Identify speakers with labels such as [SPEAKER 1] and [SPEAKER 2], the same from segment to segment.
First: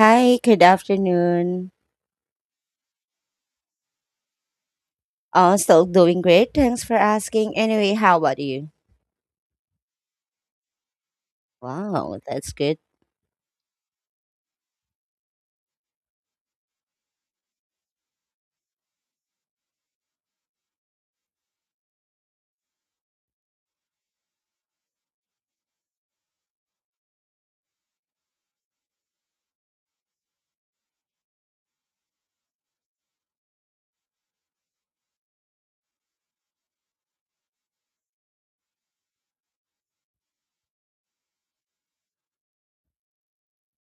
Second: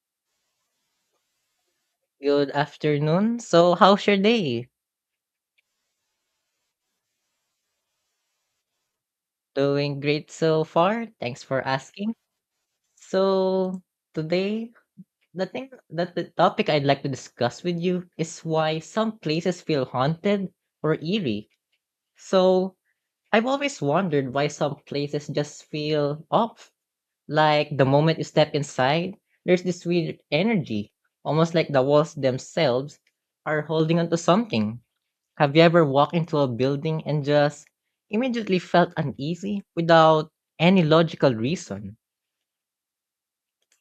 [SPEAKER 1] Hi, good afternoon.
[SPEAKER 2] Good afternoon. So, how's your day?
[SPEAKER 1] Still doing great. Thanks for asking. Anyway, how about you?
[SPEAKER 2] Doing great so far. Thanks for asking.
[SPEAKER 1] Wow, that's good.
[SPEAKER 2] So, Today, the thing that the topic I'd like to discuss with you is why some places feel haunted or eerie. So, I've always wondered why some places just feel off. Like the moment you step inside, there's this weird energy, almost like the walls themselves are holding onto something. Have you ever walked into a building and just immediately felt uneasy without any logical reason?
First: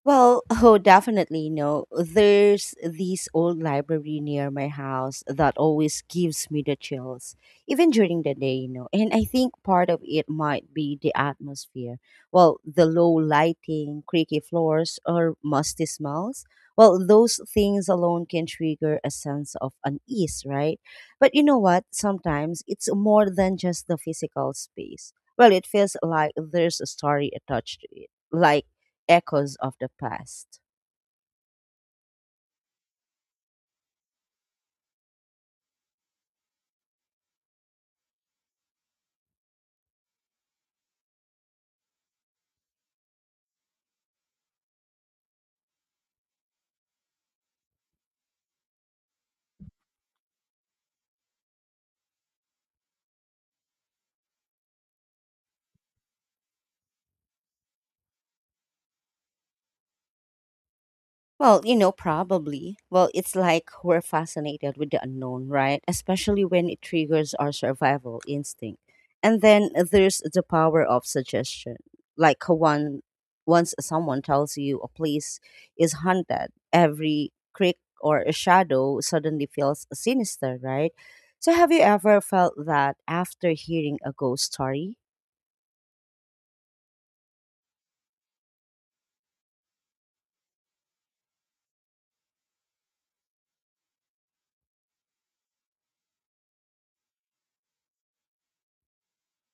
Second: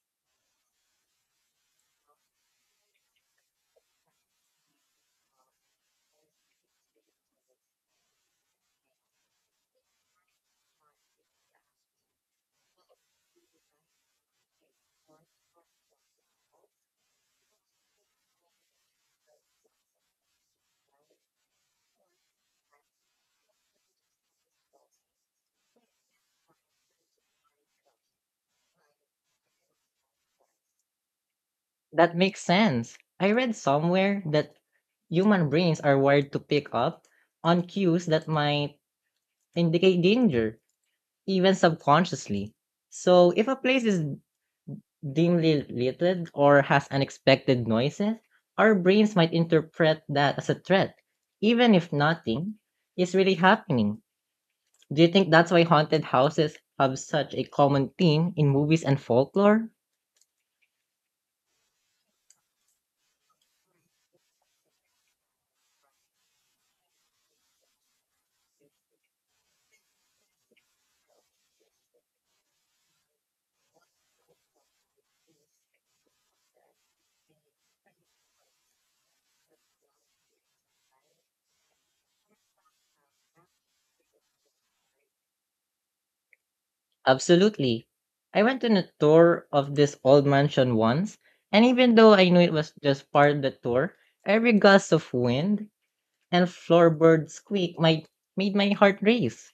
[SPEAKER 1] Well, oh, definitely no. There's this old library near my house that always gives me the chills, even during the day. And I think part of it might be the atmosphere. Well, the low lighting, creaky floors, or musty smells. Well, those things alone can trigger a sense of unease, right? But you know what? Sometimes it's more than just the physical space. Well, it feels like there's a story attached to it. Like, echoes of the past?
[SPEAKER 2] That makes sense. I read somewhere that human brains are wired to pick up on cues that might indicate danger, even subconsciously. So, if a place is dimly lighted or has unexpected noises, our brains might interpret that as a threat, even if nothing is really happening. Do you think that's why haunted houses have such a common theme in movies and folklore?
[SPEAKER 1] Well, probably. Well, it's like we're fascinated with the unknown, right? Especially when it triggers our survival instinct. And then there's the power of suggestion. Like once someone tells you a place is haunted, every creek or a shadow suddenly feels sinister, right? So have you ever felt that after hearing a ghost story?
[SPEAKER 2] Absolutely. I went on a tour of this old mansion once, and even though I knew it was just part of the tour, every gust of wind and floorboard made my heart race.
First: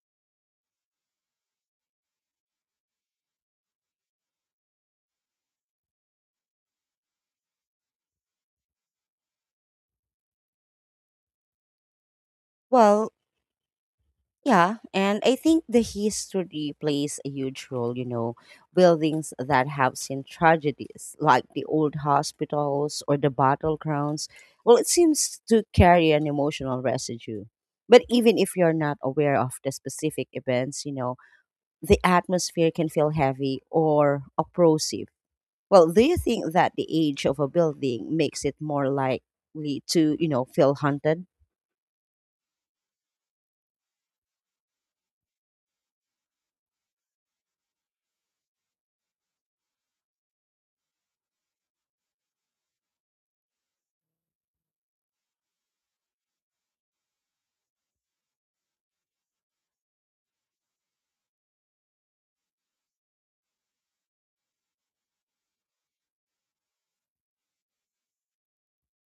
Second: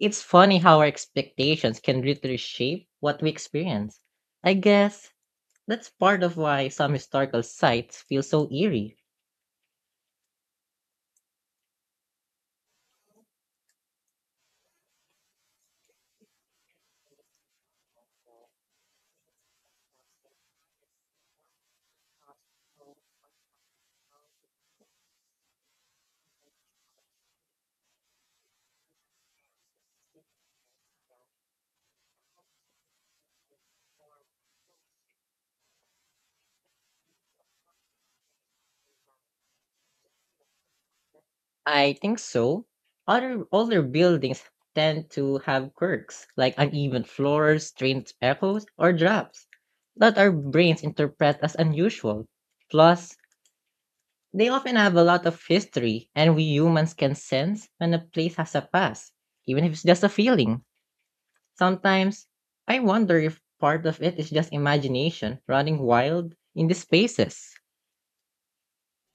[SPEAKER 2] It's funny how our expectations can literally shape what we experience. I guess that's part of why some historical sites feel so eerie.
[SPEAKER 1] Well, yeah, and I think the history plays a huge role, buildings that have seen tragedies like the old hospitals or the battlegrounds. Well, it seems to carry an emotional residue. But even if you're not aware of the specific events, the atmosphere can feel heavy or oppressive. Well, do you think that the age of a building makes it more likely to, feel haunted?
[SPEAKER 2] I think so. Other older buildings tend to have quirks like uneven floors, strange echoes, or drops that our brains interpret as unusual. Plus, they often have a lot of history, and we humans can sense when a place has a past, even if it's just a feeling. Sometimes, I wonder if part of it is just imagination running wild in these spaces.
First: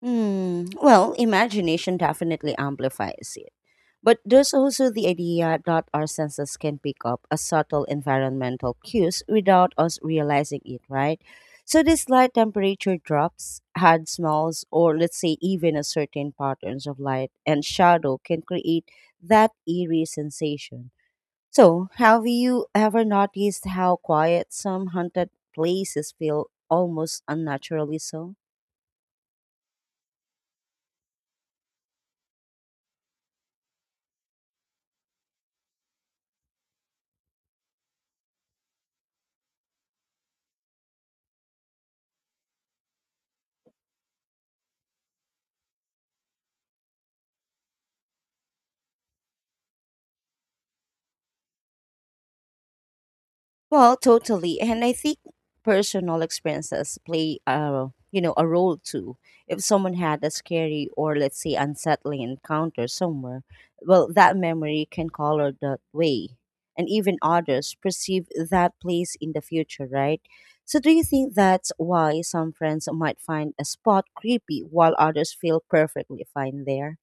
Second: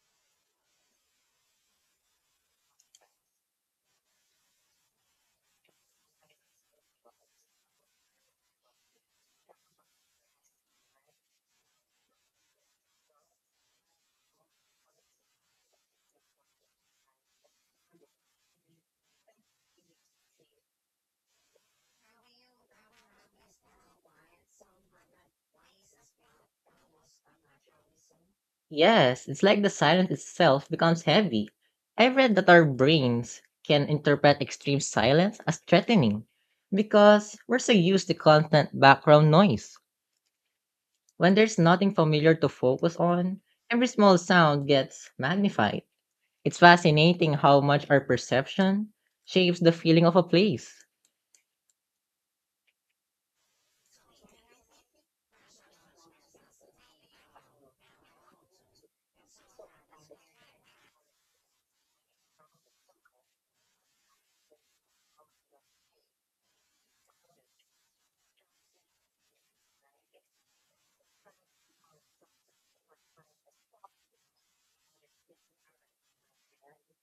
[SPEAKER 1] Hmm. Well, imagination definitely amplifies it. But there's also the idea that our senses can pick up a subtle environmental cues without us realizing it, right? So these slight temperature drops, hard smells, or let's say even a certain patterns of light and shadow can create that eerie sensation. So have you ever noticed how quiet some haunted places feel almost unnaturally so?
[SPEAKER 2] Yes, it's like the silence itself becomes heavy. I read that our brains can interpret extreme silence as threatening because we're so used to constant background noise. When there's nothing familiar to focus on, every small sound gets magnified. It's fascinating how much our perception shapes the feeling of a place.
[SPEAKER 1] Well, totally. And I think personal experiences play a you know a role too. If someone had a scary or let's say unsettling encounter somewhere, well, that memory can color that way, and even others perceive that place in the future, right? So, do you think that's why some friends might find a spot creepy while others feel perfectly fine there?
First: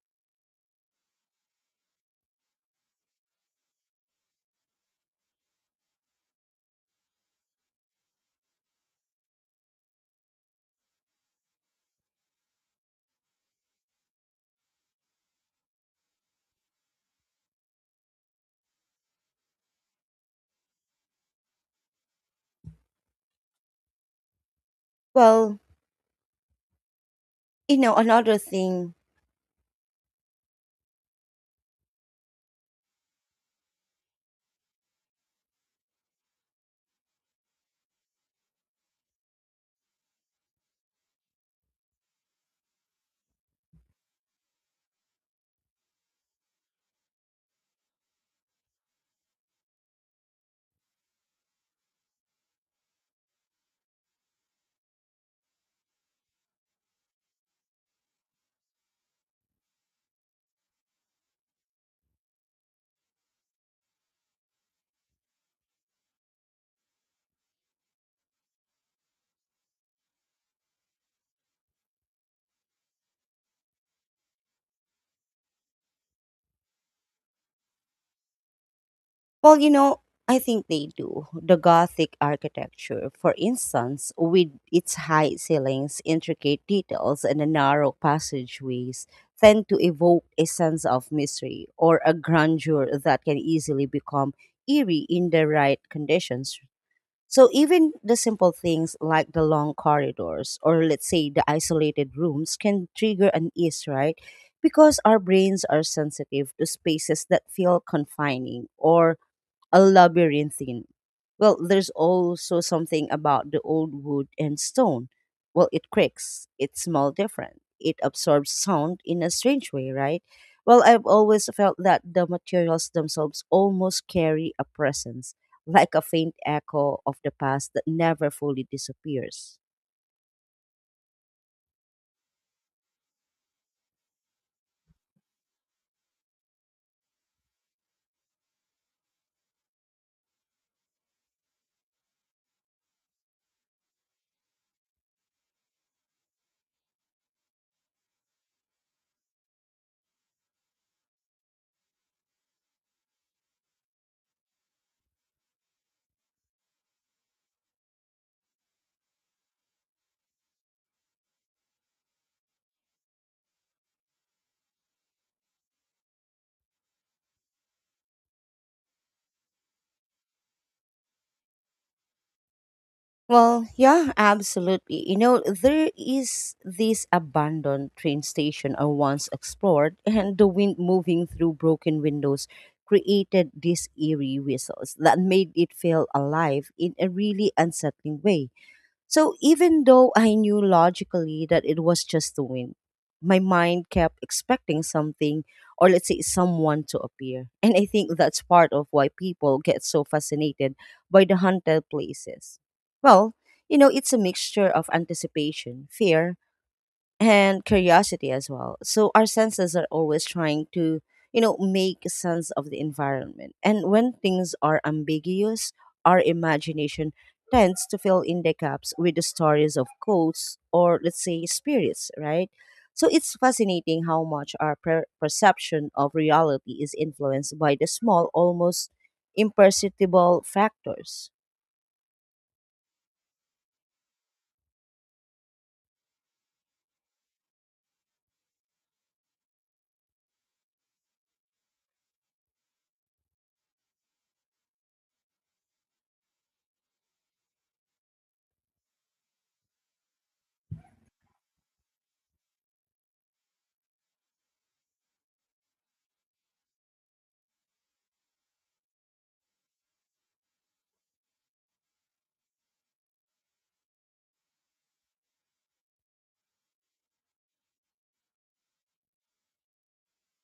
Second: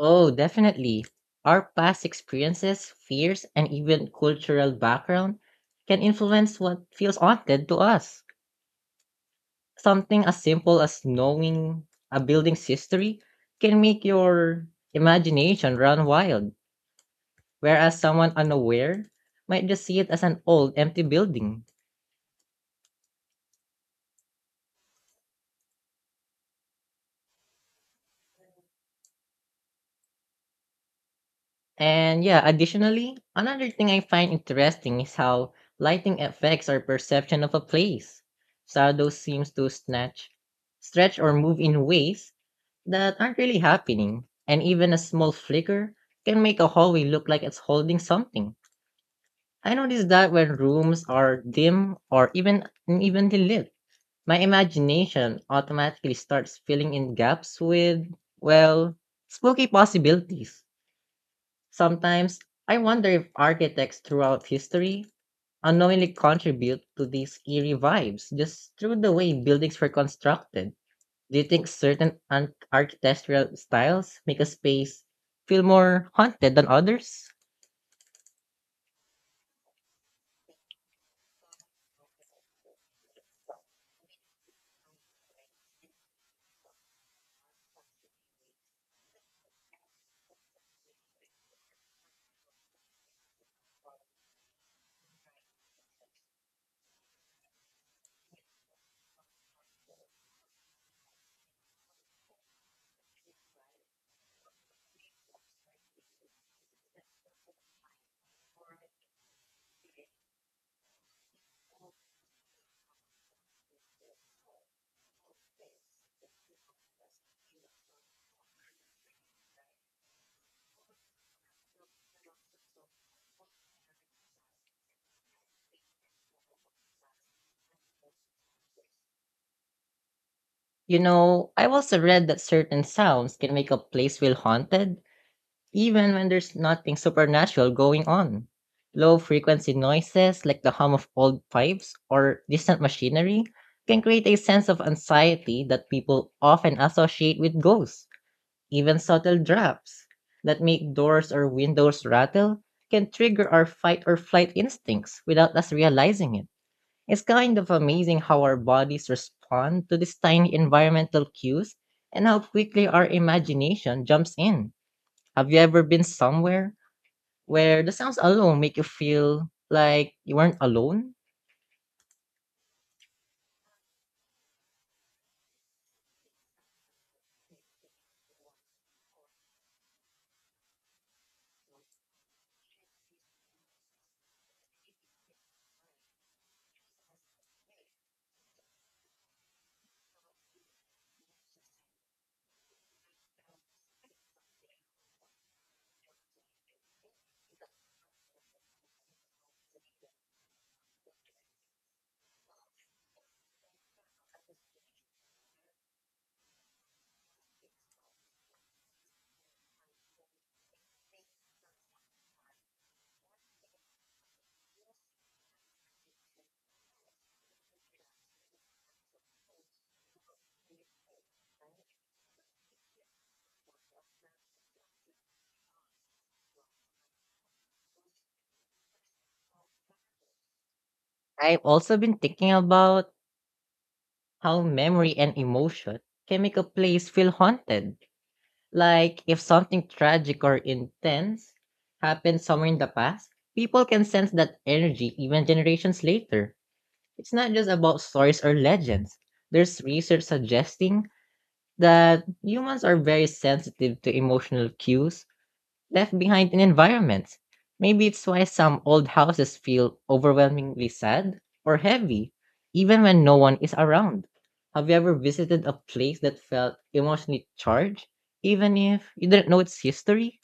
[SPEAKER 2] Oh, definitely. Our past experiences, fears, and even cultural background can influence what feels haunted to us. Something as simple as knowing a building's history can make your imagination run wild, whereas someone unaware might just see it as an old, empty building.
[SPEAKER 1] Well, another thing.
[SPEAKER 2] And yeah, additionally, another thing I find interesting is how lighting affects our perception of a place. Shadow seems to snatch, stretch, or move in ways that aren't really happening, and even a small flicker can make a hallway look like it's holding something. I notice that when rooms are dim or even unevenly lit, my imagination automatically starts filling in gaps with, well, spooky possibilities. Sometimes I wonder if architects throughout history unknowingly contribute to these eerie vibes just through the way buildings were constructed. Do you think certain architectural styles make a space feel more haunted than others?
[SPEAKER 1] Well, I think they do. The Gothic architecture, for instance, with its high ceilings, intricate details, and the narrow passageways, tend to evoke a sense of mystery or a grandeur that can easily become eerie in the right conditions. So, even the simple things like the long corridors or, let's say, the isolated rooms can trigger an ease, right? Because our brains are sensitive to spaces that feel confining or a labyrinthine. Well, there's also something about the old wood and stone. Well, it creaks, it smells different, it absorbs sound in a strange way, right? Well, I've always felt that the materials themselves almost carry a presence, like a faint echo of the past that never fully disappears.
[SPEAKER 2] You know, I've also read that certain sounds can make a place feel haunted, even when there's nothing supernatural going on. Low frequency noises like the hum of old pipes or distant machinery can create a sense of anxiety that people often associate with ghosts. Even subtle drafts that make doors or windows rattle can trigger our fight or flight instincts without us realizing it. It's kind of amazing how our bodies respond to these tiny environmental cues and how quickly our imagination jumps in. Have you ever been somewhere where the sounds alone make you feel like you weren't alone?
[SPEAKER 1] Well, yeah, absolutely. There is this abandoned train station I once explored, and the wind moving through broken windows created these eerie whistles that made it feel alive in a really unsettling way. So even though I knew logically that it was just a win, my mind kept expecting something or let's say someone to appear. And I think that's part of why people get so fascinated by the haunted places. Well, it's a mixture of anticipation, fear, and curiosity as well. So our senses are always trying to, make sense of the environment. And when things are ambiguous, our imagination tends to fill in the gaps with the stories of ghosts or let's say spirits, right? So it's fascinating how much our perception of reality is influenced by the small, almost imperceptible factors.
[SPEAKER 2] I've also been thinking about how memory and emotion can make a place feel haunted. Like if something tragic or intense happened somewhere in the past, people can sense that energy even generations later. It's not just about stories or legends. There's research suggesting that humans are very sensitive to emotional cues left behind in environments. Maybe it's why some old houses feel overwhelmingly sad or heavy, even when no one is around. Have you ever visited a place that felt emotionally charged, even if you didn't know its history?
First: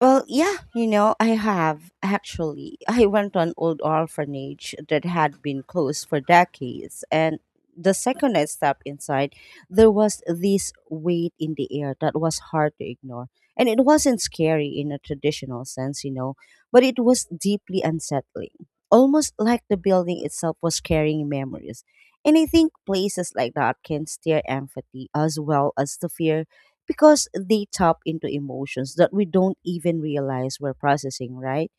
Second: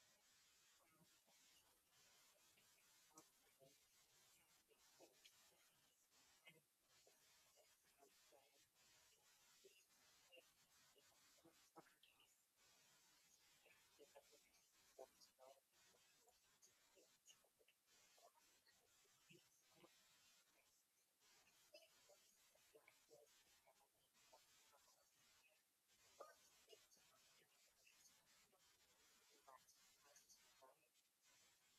[SPEAKER 1] Well, yeah, I have actually. I went to an old orphanage that had been closed for decades, and the second I stepped inside, there was this weight in the air that was hard to ignore. And it wasn't scary in a traditional sense, but it was deeply unsettling. Almost like the building itself was carrying memories. And I think places like that can stir empathy as well as the fear because they tap into emotions that we don't even realize we're processing, right?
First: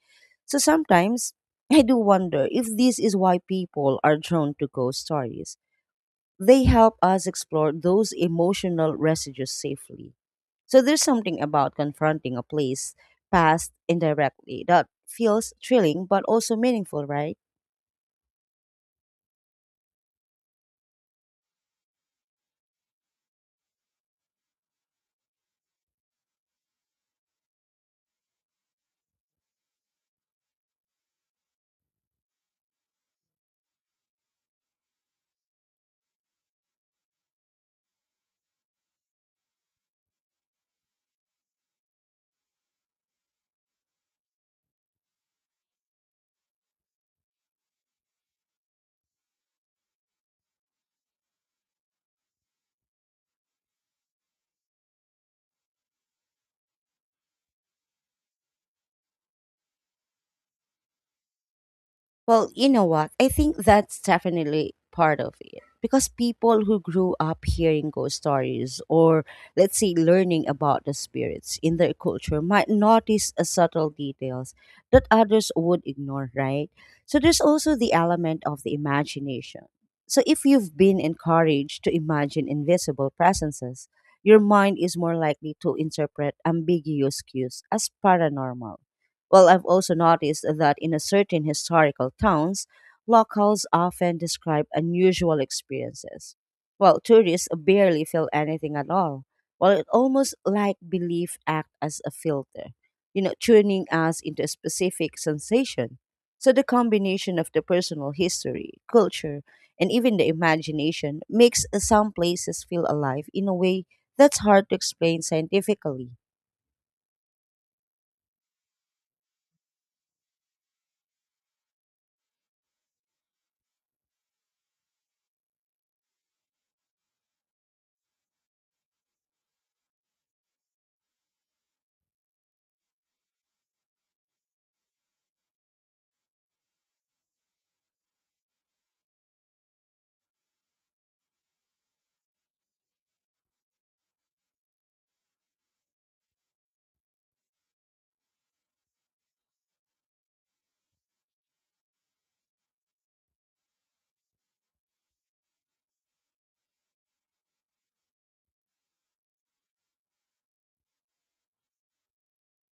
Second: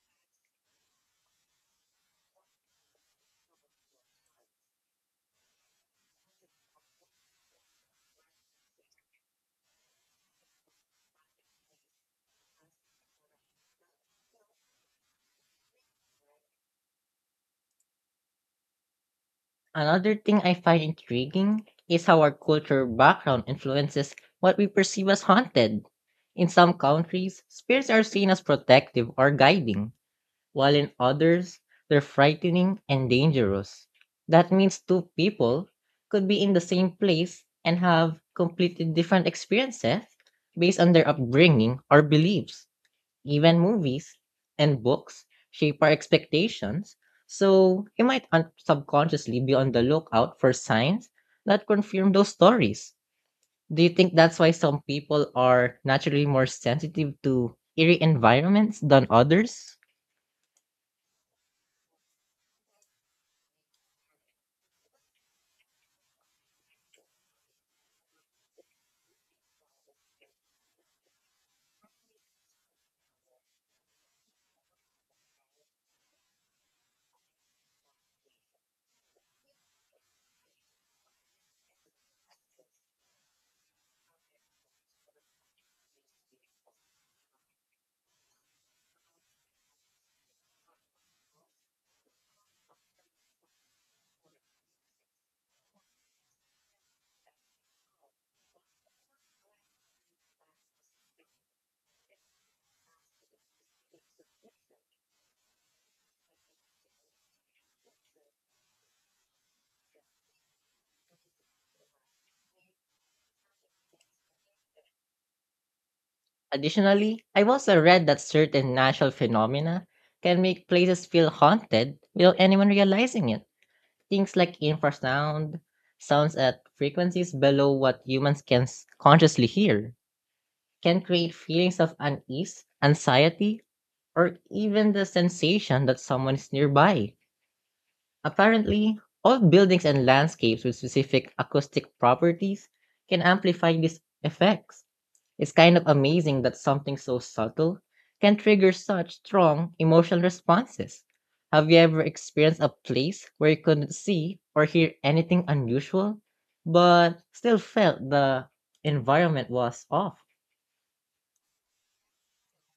[SPEAKER 1] So sometimes I do wonder if this is why people are drawn to ghost stories. They help us explore those emotional residues safely. So there's something about confronting a place past indirectly that feels thrilling but also meaningful, right?
[SPEAKER 2] Another thing I find intriguing is how our cultural background influences what we perceive as haunted. In some countries, spirits are seen as protective or guiding, while in others, they're frightening and dangerous. That means two people could be in the same place and have completely different experiences based on their upbringing or beliefs. Even movies and books shape our expectations, so you might subconsciously be on the lookout for signs that confirm those stories. Do you think that's why some people are naturally more sensitive to eerie environments than others?
[SPEAKER 1] Well, you know what? I think that's definitely part of it. Because people who grew up hearing ghost stories or, let's say, learning about the spirits in their culture might notice a subtle details that others would ignore, right? So there's also the element of the imagination. So if you've been encouraged to imagine invisible presences, your mind is more likely to interpret ambiguous cues as paranormal. Well, I've also noticed that in a certain historical towns, locals often describe unusual experiences. Well, tourists barely feel anything at all. Well, it almost like belief act as a filter, tuning us into a specific sensation. So the combination of the personal history, culture, and even the imagination makes some places feel alive in a way that's hard to explain scientifically.
[SPEAKER 2] Additionally, I've also read that certain natural phenomena can make places feel haunted without anyone realizing it. Things like infrasound, sounds at frequencies below what humans can consciously hear, can create feelings of unease, anxiety, or even the sensation that someone is nearby. Apparently, all buildings and landscapes with specific acoustic properties can amplify these effects. It's kind of amazing that something so subtle can trigger such strong emotional responses. Have you ever experienced a place where you couldn't see or hear anything unusual, but still felt the environment was off?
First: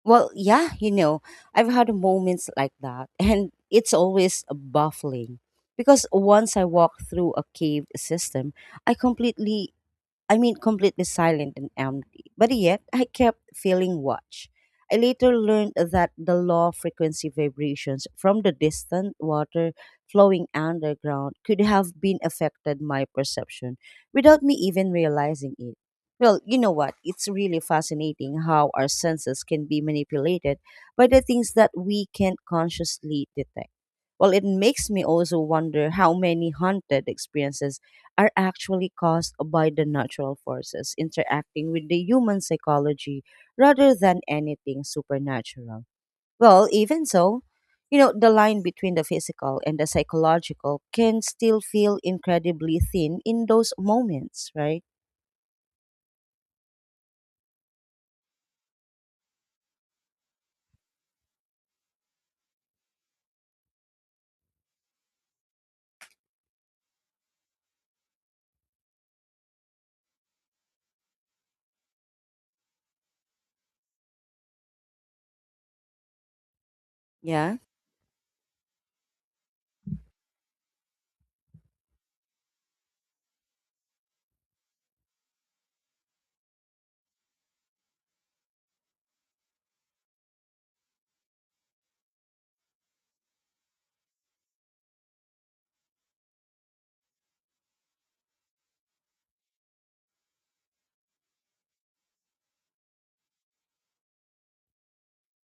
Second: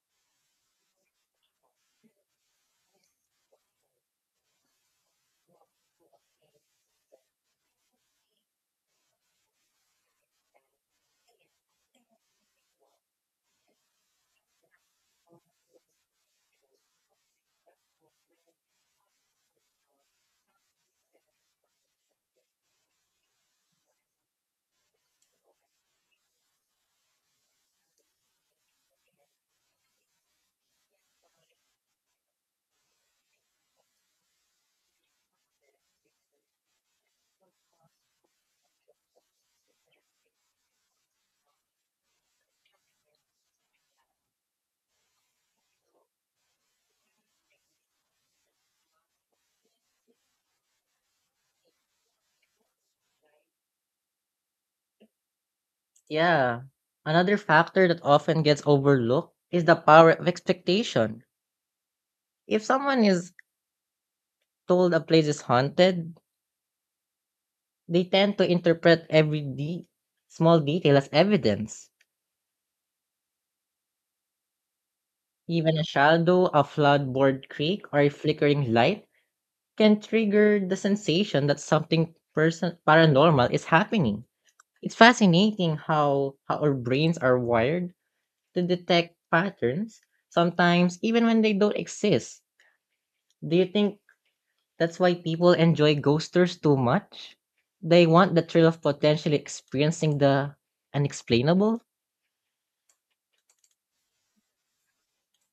[SPEAKER 1] Well, yeah, I've had moments like that, and it's always baffling because once I walked through a caved system, I completely I mean, completely silent and empty. But yet, I kept feeling watched. I later learned that the low frequency vibrations from the distant water flowing underground could have been affected my perception without me even realizing it. Well, you know what? It's really fascinating how our senses can be manipulated by the things that we can't consciously detect. Well, it makes me also wonder how many haunted experiences are actually caused by the natural forces interacting with the human psychology rather than anything supernatural. Well, even so, the line between the physical and the psychological can still feel incredibly thin in those moments, right?
[SPEAKER 2] Yeah. Another factor that often gets overlooked is the power of expectation. If someone is told a place is haunted, they tend to interpret every small detail as evidence. Even a shadow, a floodboard
[SPEAKER 1] Yeah.
[SPEAKER 2] creek, or a flickering light can trigger the sensation that something paranormal is happening. It's fascinating how our brains are wired to detect patterns, sometimes even when they don't exist. Do you think that's why people enjoy ghosters too much. They want the thrill of potentially experiencing the unexplainable.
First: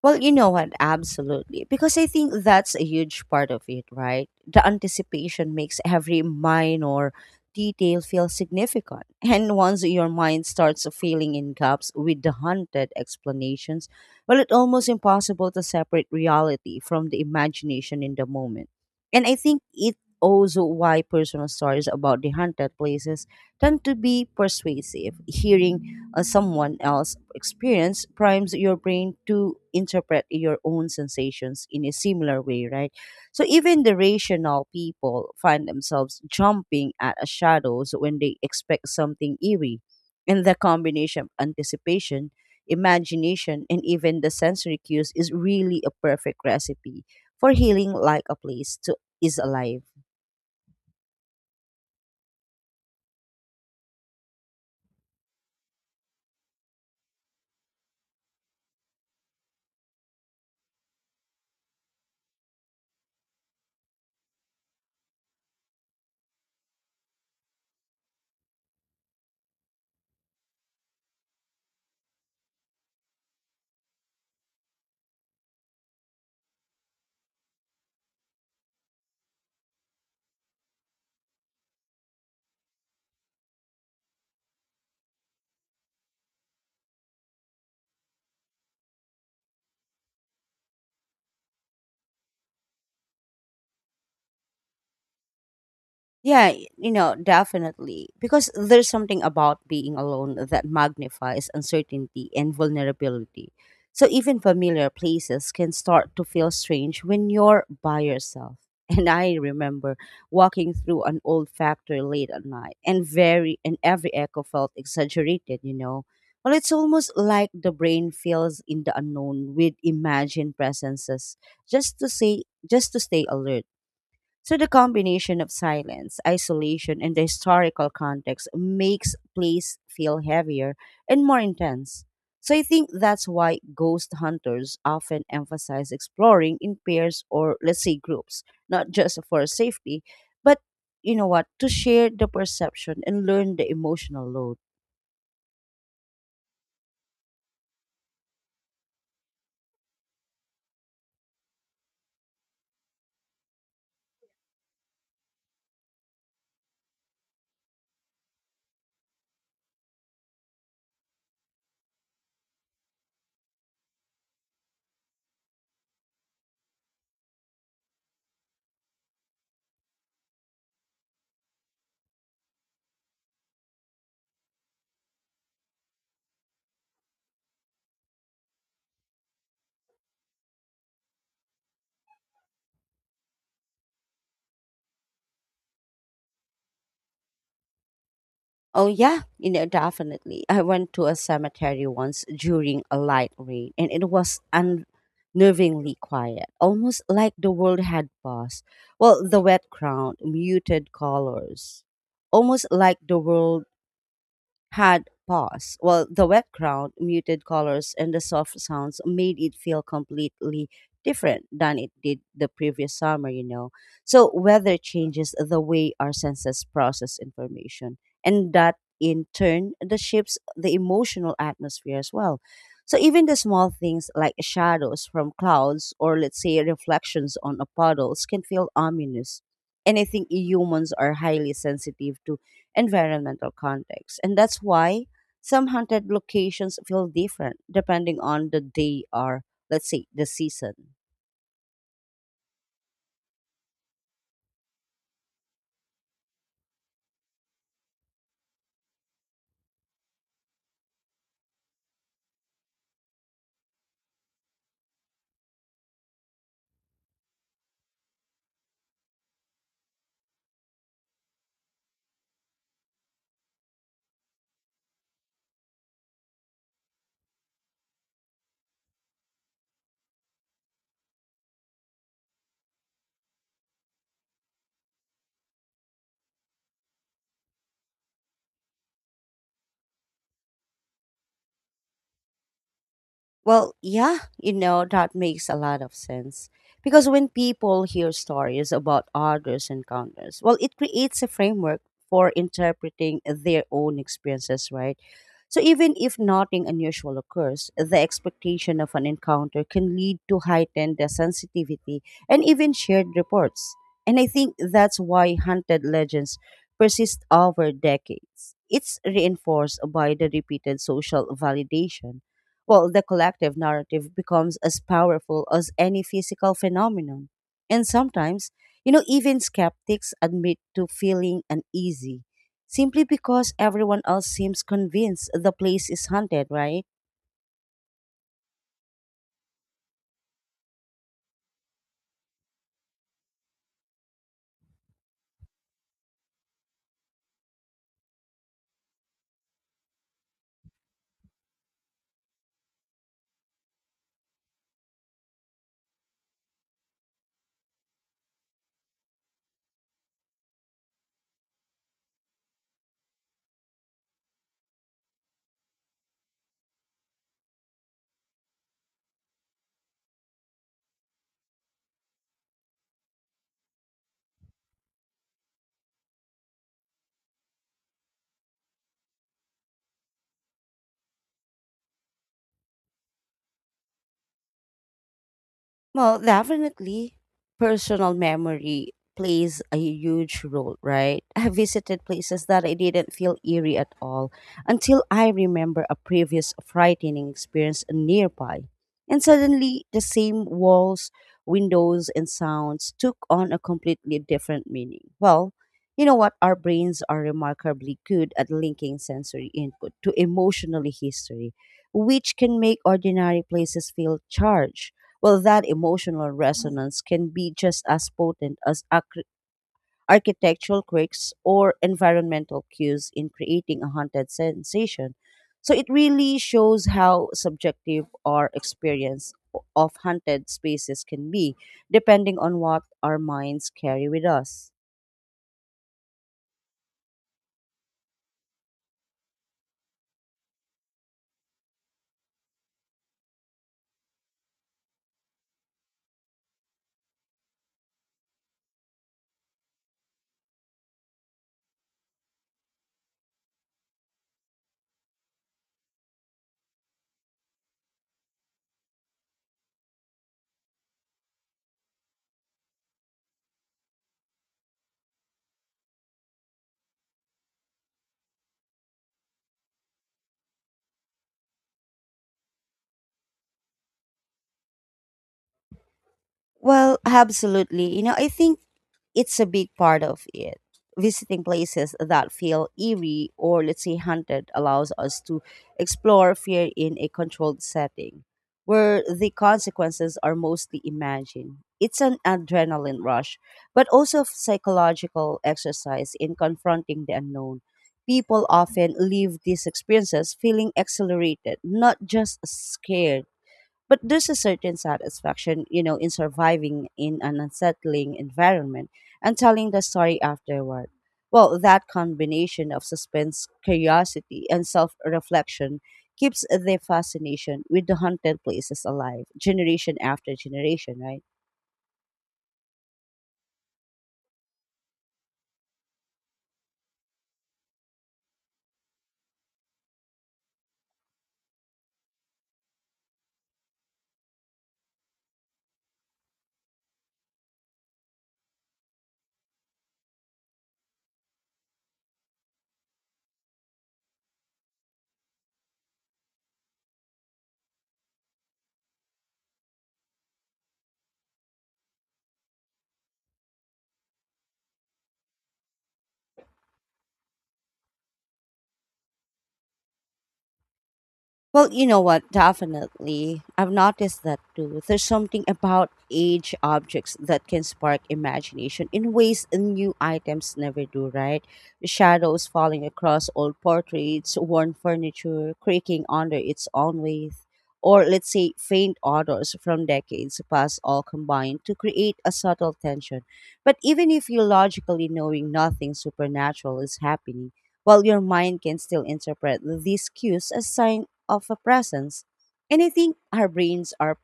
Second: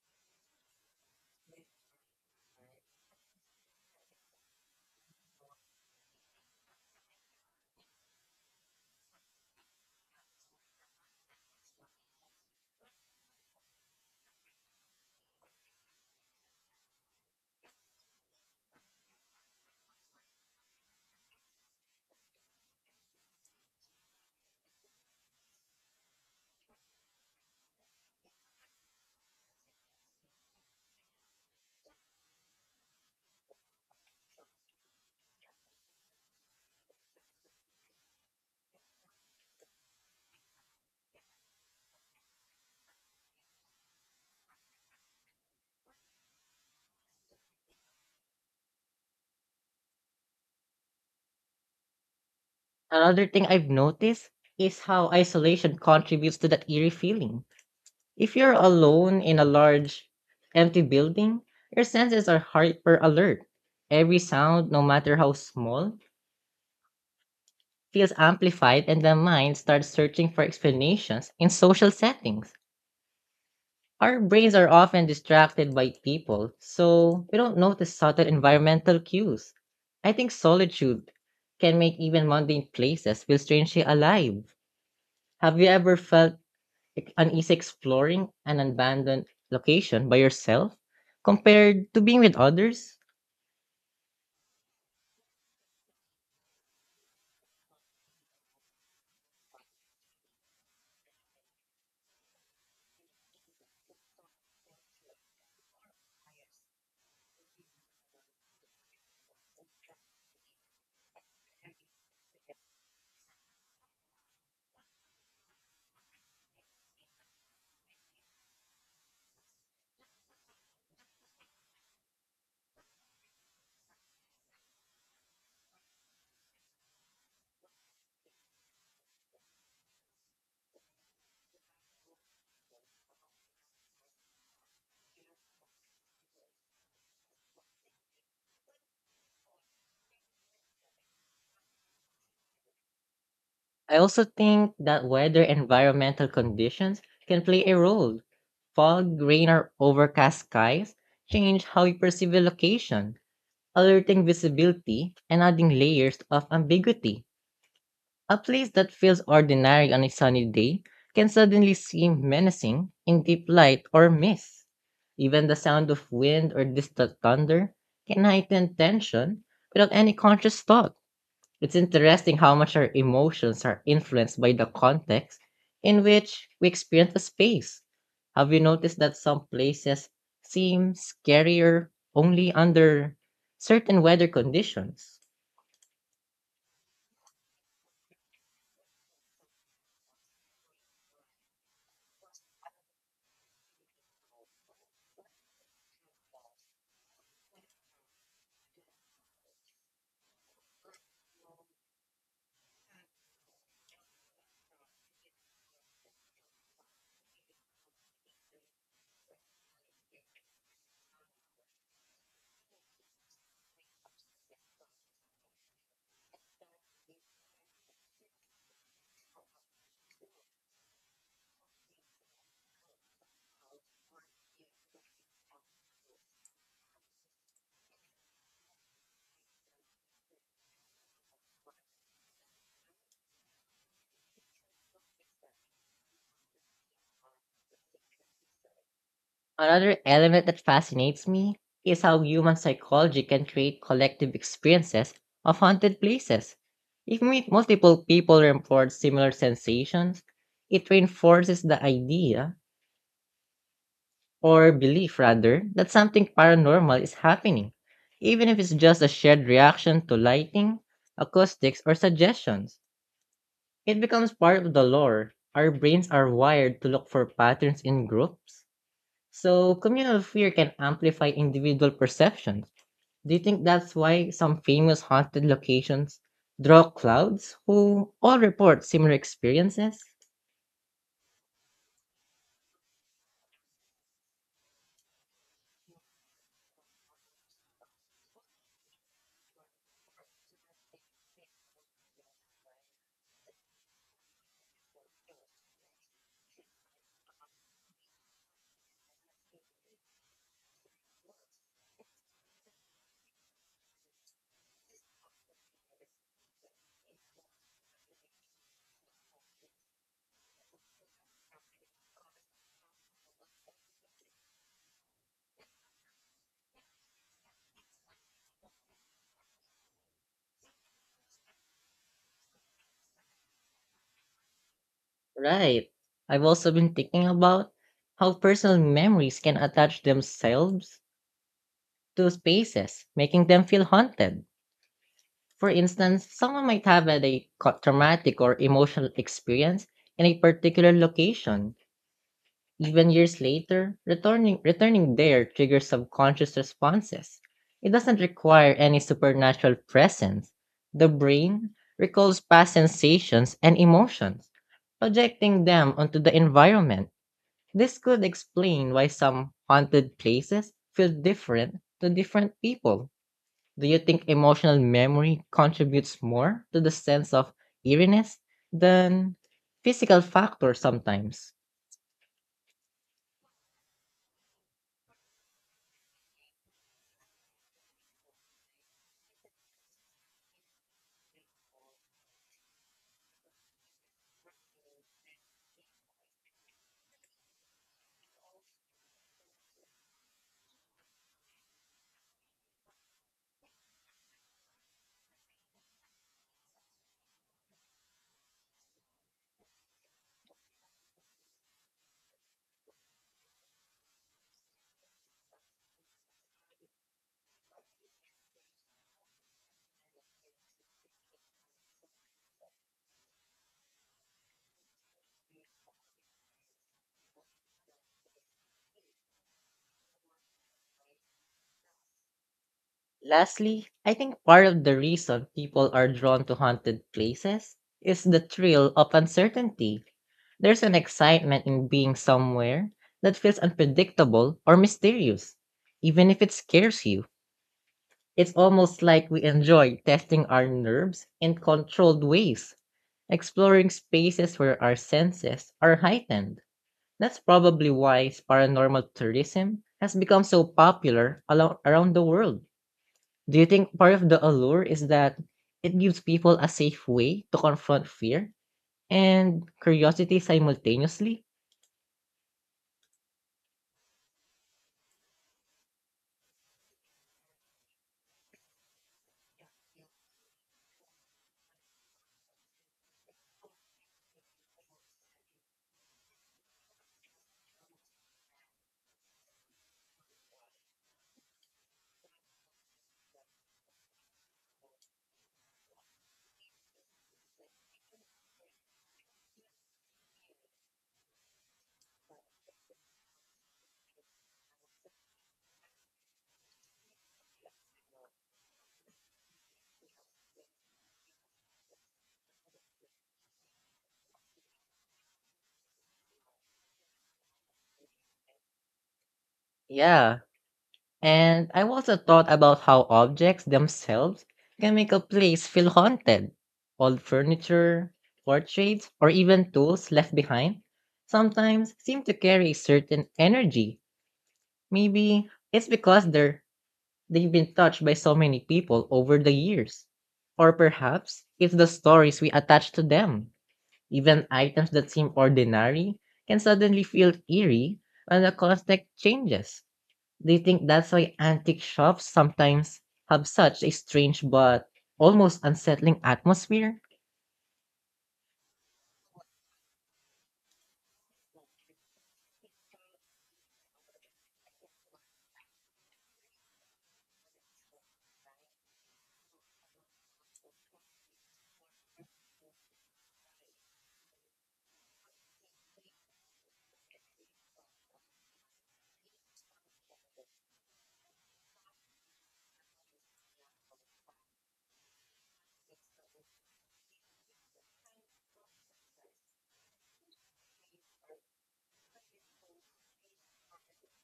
[SPEAKER 1] Well, you know what? Absolutely. Because I think that's a huge part of it, right? The anticipation makes every minor detail feel significant. And once your mind starts filling in gaps with the hunted explanations, well, it's almost impossible to separate reality from the imagination in the moment. And I think it also why personal stories about the haunted places tend to be persuasive. Hearing someone else's experience primes your brain to interpret your own sensations in a similar way, right? So even the rational people find themselves jumping at shadows when they expect something eerie. And the combination of anticipation, imagination, and even the sensory cues is really a perfect recipe for healing like a place to is alive.
[SPEAKER 2] Another thing I've noticed is how isolation contributes to that eerie feeling. If you're alone in a large, empty building, your senses are hyper alert. Every sound, no matter how small, feels amplified, and the mind starts searching for explanations in social settings. Our brains are often distracted by people, so we don't notice subtle environmental cues. I think solitude can make even mundane places feel strangely alive. Have you ever felt uneasy exploring an abandoned location by yourself compared to being with others?
[SPEAKER 1] Yeah, you know, definitely. Because there's something about being alone that magnifies uncertainty and vulnerability. So even familiar places can start to feel strange when you're by yourself. And I remember walking through an old factory late at night and every echo felt exaggerated. Well, it's almost like the brain fills in the unknown with imagined presences just to stay alert so the combination of silence, isolation, and the historical context makes place feel heavier and more intense. So I think that's why ghost hunters often emphasize exploring in pairs or let's say groups, not just for safety, but you know what, to share the perception and learn the
[SPEAKER 2] I also
[SPEAKER 1] emotional load.
[SPEAKER 2] think that weather and environmental conditions can play a role. Fog, rain, or overcast skies change how you perceive a location alerting visibility and adding layers of ambiguity. A place that feels ordinary on a sunny day can suddenly seem menacing in deep light or mist. Even the sound of wind or distant thunder can heighten tension without any conscious thought. It's interesting how much our emotions are influenced by the context in which we experience a space. Have you noticed that some places seem scarier only under certain weather conditions?
[SPEAKER 1] Oh yeah, definitely. I went to a cemetery once during a light rain and it was unnervingly quiet, almost like the world had paused. Well, the wet ground, muted colors, almost like the world had paused, while the wet ground, muted colors, and the soft sounds made it feel completely different than it did the previous summer. So, weather changes the way our senses process information, and that in turn the shapes the emotional atmosphere as well. So, even the small things like shadows from clouds or, let's say, reflections on a puddles can feel ominous. And I think humans are highly sensitive to environmental context. And that's why some haunted locations feel different depending on the day or, let's
[SPEAKER 2] Another
[SPEAKER 1] say, the
[SPEAKER 2] element that
[SPEAKER 1] season.
[SPEAKER 2] fascinates me is how human psychology can create collective experiences of haunted places. If multiple people report similar sensations, it reinforces the idea or belief rather, that something paranormal is happening, even if it's just a shared reaction to lighting, acoustics, or suggestions. It becomes part of the lore. Our brains are wired to look for patterns in groups, so communal fear can amplify individual perceptions. Do you think that's why some famous haunted locations draw crowds who all report similar experiences?
[SPEAKER 1] Well, yeah, that makes a lot of sense. Because when people hear stories about others' encounters, well, it creates a framework for interpreting their own experiences, right? So even if nothing unusual occurs, the expectation of an encounter can lead to heightened sensitivity and even shared reports. And I think that's why haunted legends persist over decades. It's reinforced by the repeated social validation. Well, the collective narrative becomes as powerful as any physical phenomenon. And sometimes, even skeptics admit to feeling uneasy simply because everyone else seems convinced the
[SPEAKER 2] Right.
[SPEAKER 1] place is
[SPEAKER 2] I've
[SPEAKER 1] haunted,
[SPEAKER 2] also
[SPEAKER 1] right?
[SPEAKER 2] been thinking about how personal memories can attach themselves to spaces, making them feel haunted. For instance, someone might have had a traumatic or emotional experience in a particular location. Even years later, returning there triggers subconscious responses. It doesn't require any supernatural presence. The brain recalls past sensations and emotions, projecting them onto the environment. This could explain why some haunted places feel different to different people. Do you think emotional memory contributes more to the sense of eeriness than physical factors sometimes?
[SPEAKER 1] Well, definitely, personal memory plays a huge role, right? I visited places that I didn't feel eerie at all until I remember a previous frightening experience nearby. And suddenly, the same walls, windows, and sounds took on a completely different meaning. Well, you know what? Our brains are remarkably good at linking sensory input to emotional history, which can make ordinary places feel charged. Well, that emotional resonance can be just as potent as architectural quirks or environmental cues in creating a haunted sensation. So it really shows how subjective our experience of haunted spaces can be, depending on what our minds
[SPEAKER 2] Lastly,
[SPEAKER 1] carry
[SPEAKER 2] I
[SPEAKER 1] with
[SPEAKER 2] think part
[SPEAKER 1] us.
[SPEAKER 2] of the reason people are drawn to haunted places is the thrill of uncertainty. There's an excitement in being somewhere that feels unpredictable or mysterious, even if it scares you. It's almost like we enjoy testing our nerves in controlled ways, exploring spaces where our senses are heightened. That's probably why paranormal tourism has become so popular around the world. Do you think part of the allure is that it gives people a safe way to confront fear and curiosity simultaneously?
[SPEAKER 1] Well, absolutely. You know, I think it's a big part of it. Visiting places that feel eerie or, let's say, haunted allows us to explore fear in a controlled setting where the consequences are mostly imagined. It's an adrenaline rush, but also a psychological exercise in confronting the unknown. People often leave these experiences feeling exhilarated, not just scared, but there's a certain satisfaction, you know, in surviving in an unsettling environment and telling the story afterward. Well, that combination of suspense, curiosity, and self reflection keeps the fascination with the haunted places alive, generation after
[SPEAKER 2] Yeah,
[SPEAKER 1] generation, right?
[SPEAKER 2] and I've also thought about how objects themselves can make a place feel haunted. Old furniture, portraits, or even tools left behind sometimes seem to carry a certain energy. Maybe it's because they've been touched by so many people over the years. Or perhaps it's the stories we attach to them. Even items that seem ordinary can suddenly feel eerie when the context changes. Do you think that's why antique shops sometimes have such a strange but almost unsettling atmosphere?
[SPEAKER 1] Well, you know what? Definitely. I've noticed that too. There's something about aged objects that can spark imagination in ways new items never do, right? The shadows falling across old portraits, worn furniture, creaking under its own weight, or let's say faint odors from decades past all combined to create a subtle tension. But even if you logically knowing nothing supernatural is happening, while your mind can still interpret these cues as signs of a presence. And I think our brains are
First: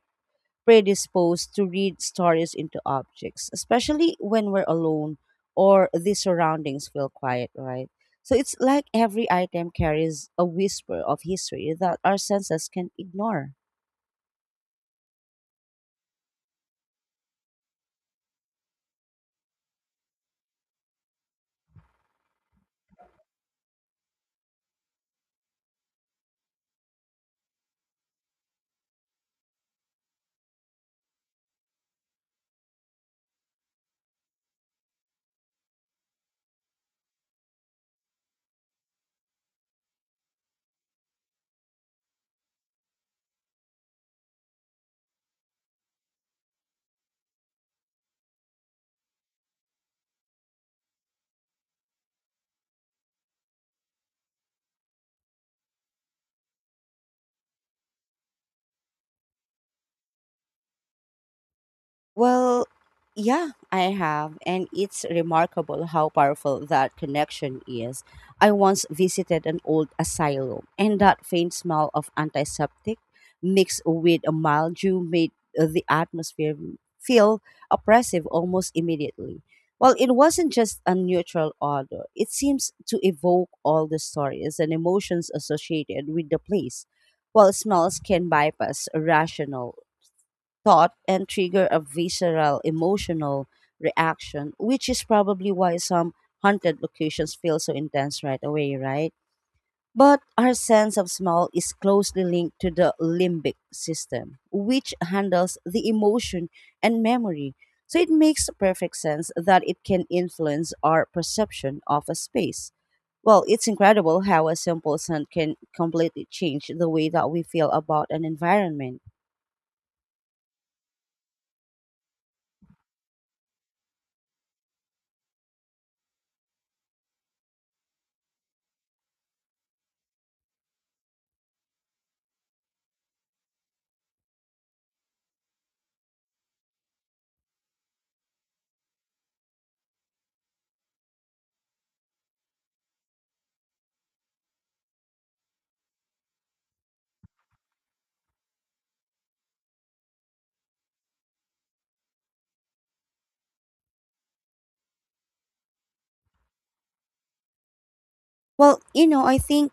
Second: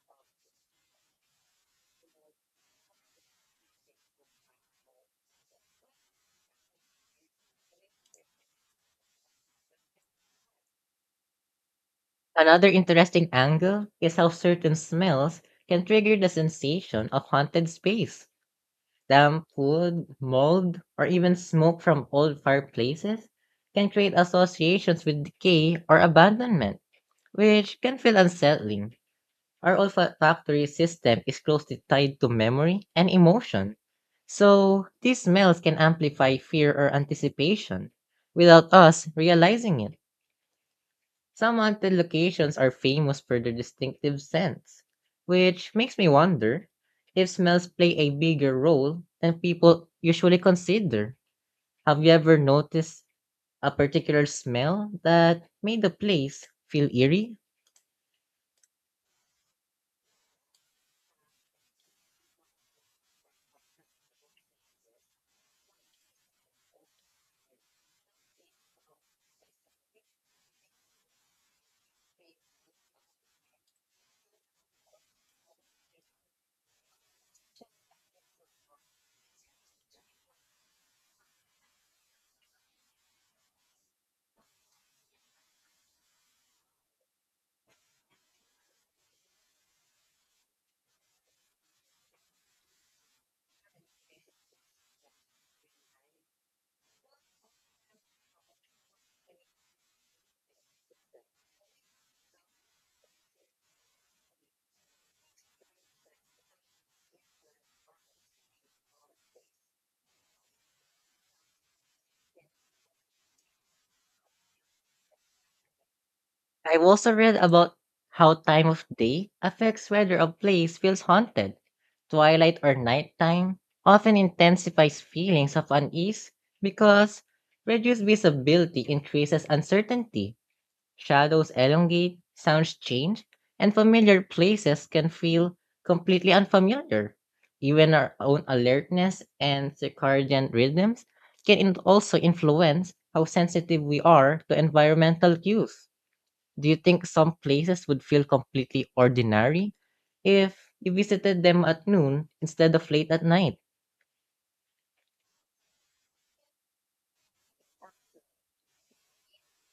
[SPEAKER 1] predisposed to read stories into objects, especially when we're alone or the surroundings feel quiet, right? So it's like every item carries a whisper of history that our
[SPEAKER 2] Another
[SPEAKER 1] senses can
[SPEAKER 2] interesting
[SPEAKER 1] ignore.
[SPEAKER 2] angle is how certain smells can trigger the sensation of haunted space. Damp wood, mold, or even smoke from old fireplaces can create associations with decay or abandonment, which can feel unsettling. Our olfactory system is closely tied to memory and emotion. So, these smells can amplify fear or anticipation without us realizing it. Some haunted locations are famous for their distinctive scents, which makes me wonder if smells play a bigger role than people usually consider. Have you ever noticed a particular smell that made the place feel eerie?
[SPEAKER 1] Well, yeah, I have, and it's remarkable how powerful that connection is. I once visited an old asylum, and that faint smell of antiseptic mixed with a mildew made the atmosphere feel oppressive almost immediately. Well, it wasn't just a neutral odor, it seems to evoke all the stories and emotions associated with the place. While smells can bypass rational thought and trigger a visceral emotional reaction, which is probably why some haunted locations feel so intense right away, right? But our sense of smell is closely linked to the limbic system, which handles the emotion and memory. So it makes perfect sense that it can influence our perception of a space. Well, it's incredible how a simple scent can completely change
[SPEAKER 2] I've
[SPEAKER 1] the way
[SPEAKER 2] also
[SPEAKER 1] that
[SPEAKER 2] read
[SPEAKER 1] we feel
[SPEAKER 2] about
[SPEAKER 1] about an
[SPEAKER 2] how time of
[SPEAKER 1] environment.
[SPEAKER 2] day affects whether a place feels haunted. Twilight or nighttime often intensifies feelings of unease because reduced visibility increases uncertainty. Shadows elongate, sounds change, and familiar places can feel completely unfamiliar. Even our own alertness and circadian rhythms can also influence how sensitive we are to environmental cues. Do you think some places would feel completely ordinary if you visited them at noon instead of late at night?
[SPEAKER 1] Well, you know, I think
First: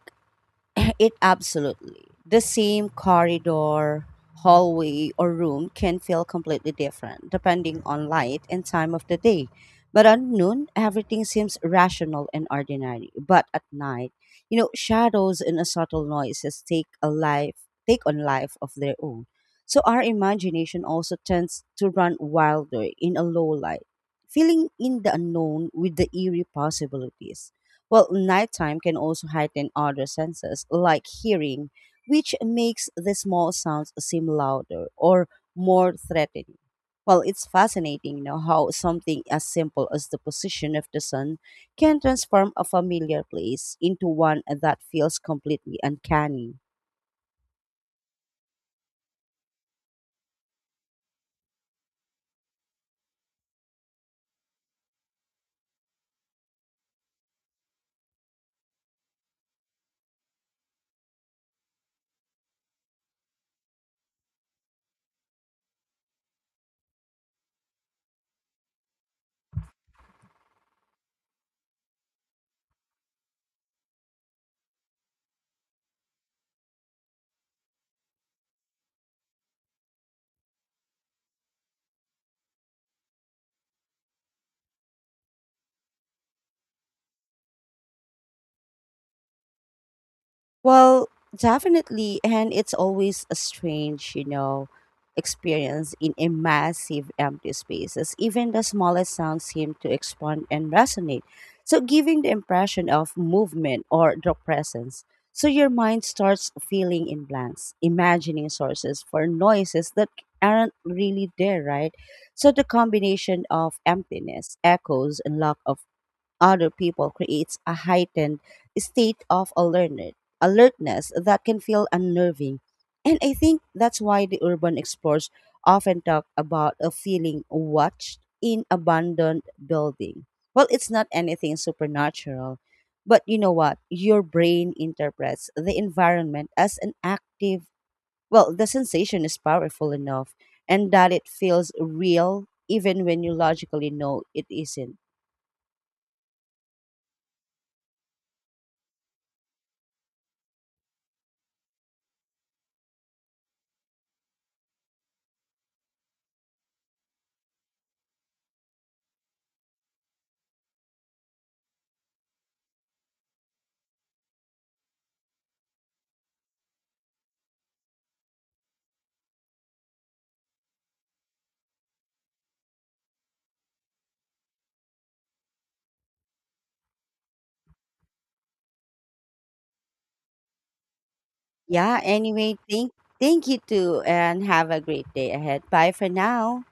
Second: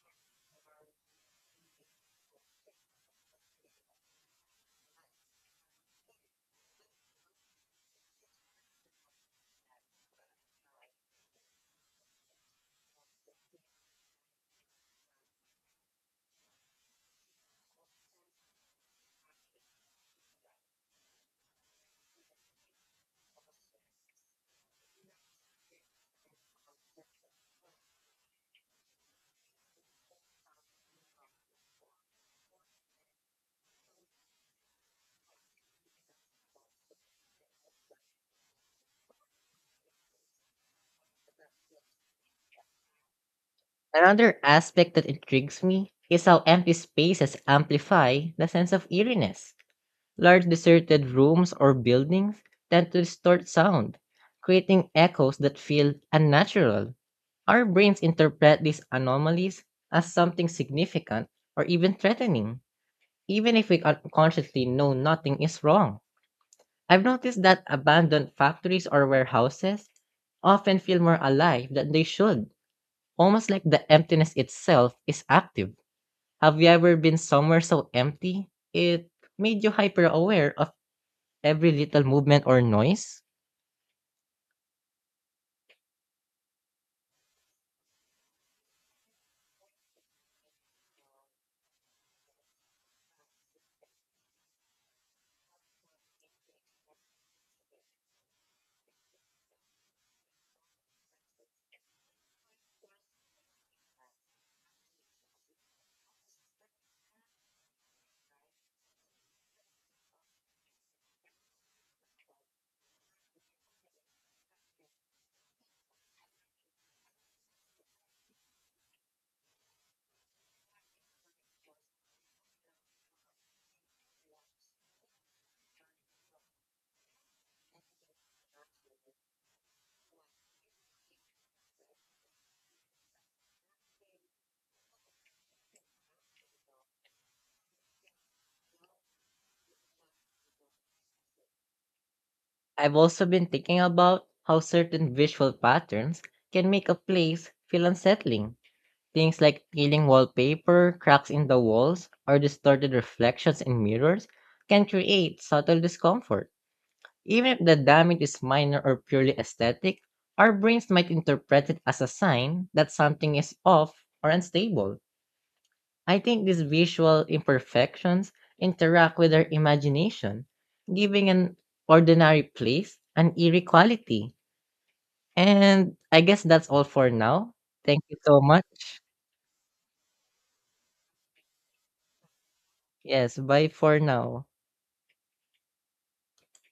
[SPEAKER 1] it absolutely. The same corridor, hallway, or room can feel completely different depending on light and time of the day. But at noon, everything seems rational and ordinary. But at night, you know, shadows and subtle noises take a life, take on life of their own. So our imagination also tends to run wilder in a low light, filling in the unknown with the eerie possibilities. Well, nighttime can also heighten other senses, like hearing, which makes the small sounds seem louder or more threatening. Well, it's fascinating, you know, how something as simple as the position of the sun can transform a familiar place into
[SPEAKER 2] Another
[SPEAKER 1] one that
[SPEAKER 2] aspect that
[SPEAKER 1] feels
[SPEAKER 2] intrigues
[SPEAKER 1] completely
[SPEAKER 2] me is how
[SPEAKER 1] uncanny.
[SPEAKER 2] empty spaces amplify the sense of eeriness. Large deserted rooms or buildings tend to distort sound, creating echoes that feel unnatural. Our brains interpret these anomalies as something significant or even threatening, even if we unconsciously know nothing is wrong. I've noticed that abandoned factories or warehouses often feel more alive than they should, almost like the emptiness itself is active. Have you ever been somewhere so empty? It made you hyper aware of every little movement or noise.
[SPEAKER 1] Well, definitely. And it's always a strange, you know, experience in a massive empty spaces. Even the smallest sounds seem to expand and resonate. So giving the impression of movement or the presence. So your mind starts filling in blanks, imagining sources for noises that aren't really there, right? So the combination of emptiness, echoes, and lack of other people creates a heightened state of alertness that can feel unnerving. And I think that's why the urban explorers often talk about a feeling watched in abandoned building. Well, it's not anything supernatural, but you know what? Your brain interprets the environment as an active, well, the sensation is powerful enough and that it feels real
[SPEAKER 2] I've
[SPEAKER 1] even when
[SPEAKER 2] also
[SPEAKER 1] you
[SPEAKER 2] been thinking
[SPEAKER 1] logically know
[SPEAKER 2] about
[SPEAKER 1] it
[SPEAKER 2] how
[SPEAKER 1] isn't.
[SPEAKER 2] certain visual patterns can make a place feel unsettling. Things like peeling wallpaper, cracks in the walls, or distorted reflections in mirrors can create subtle discomfort. Even if the damage is minor or purely aesthetic, our brains might interpret it as a sign that something is off or unstable. I think these visual imperfections interact with our imagination, giving an ordinary place an eerie quality. And I guess that's all for now. Thank you so much.
[SPEAKER 1] Yeah, anyway,
[SPEAKER 2] Yes,
[SPEAKER 1] thank you
[SPEAKER 2] bye for
[SPEAKER 1] too and
[SPEAKER 2] now.
[SPEAKER 1] have a great day ahead. Bye for now.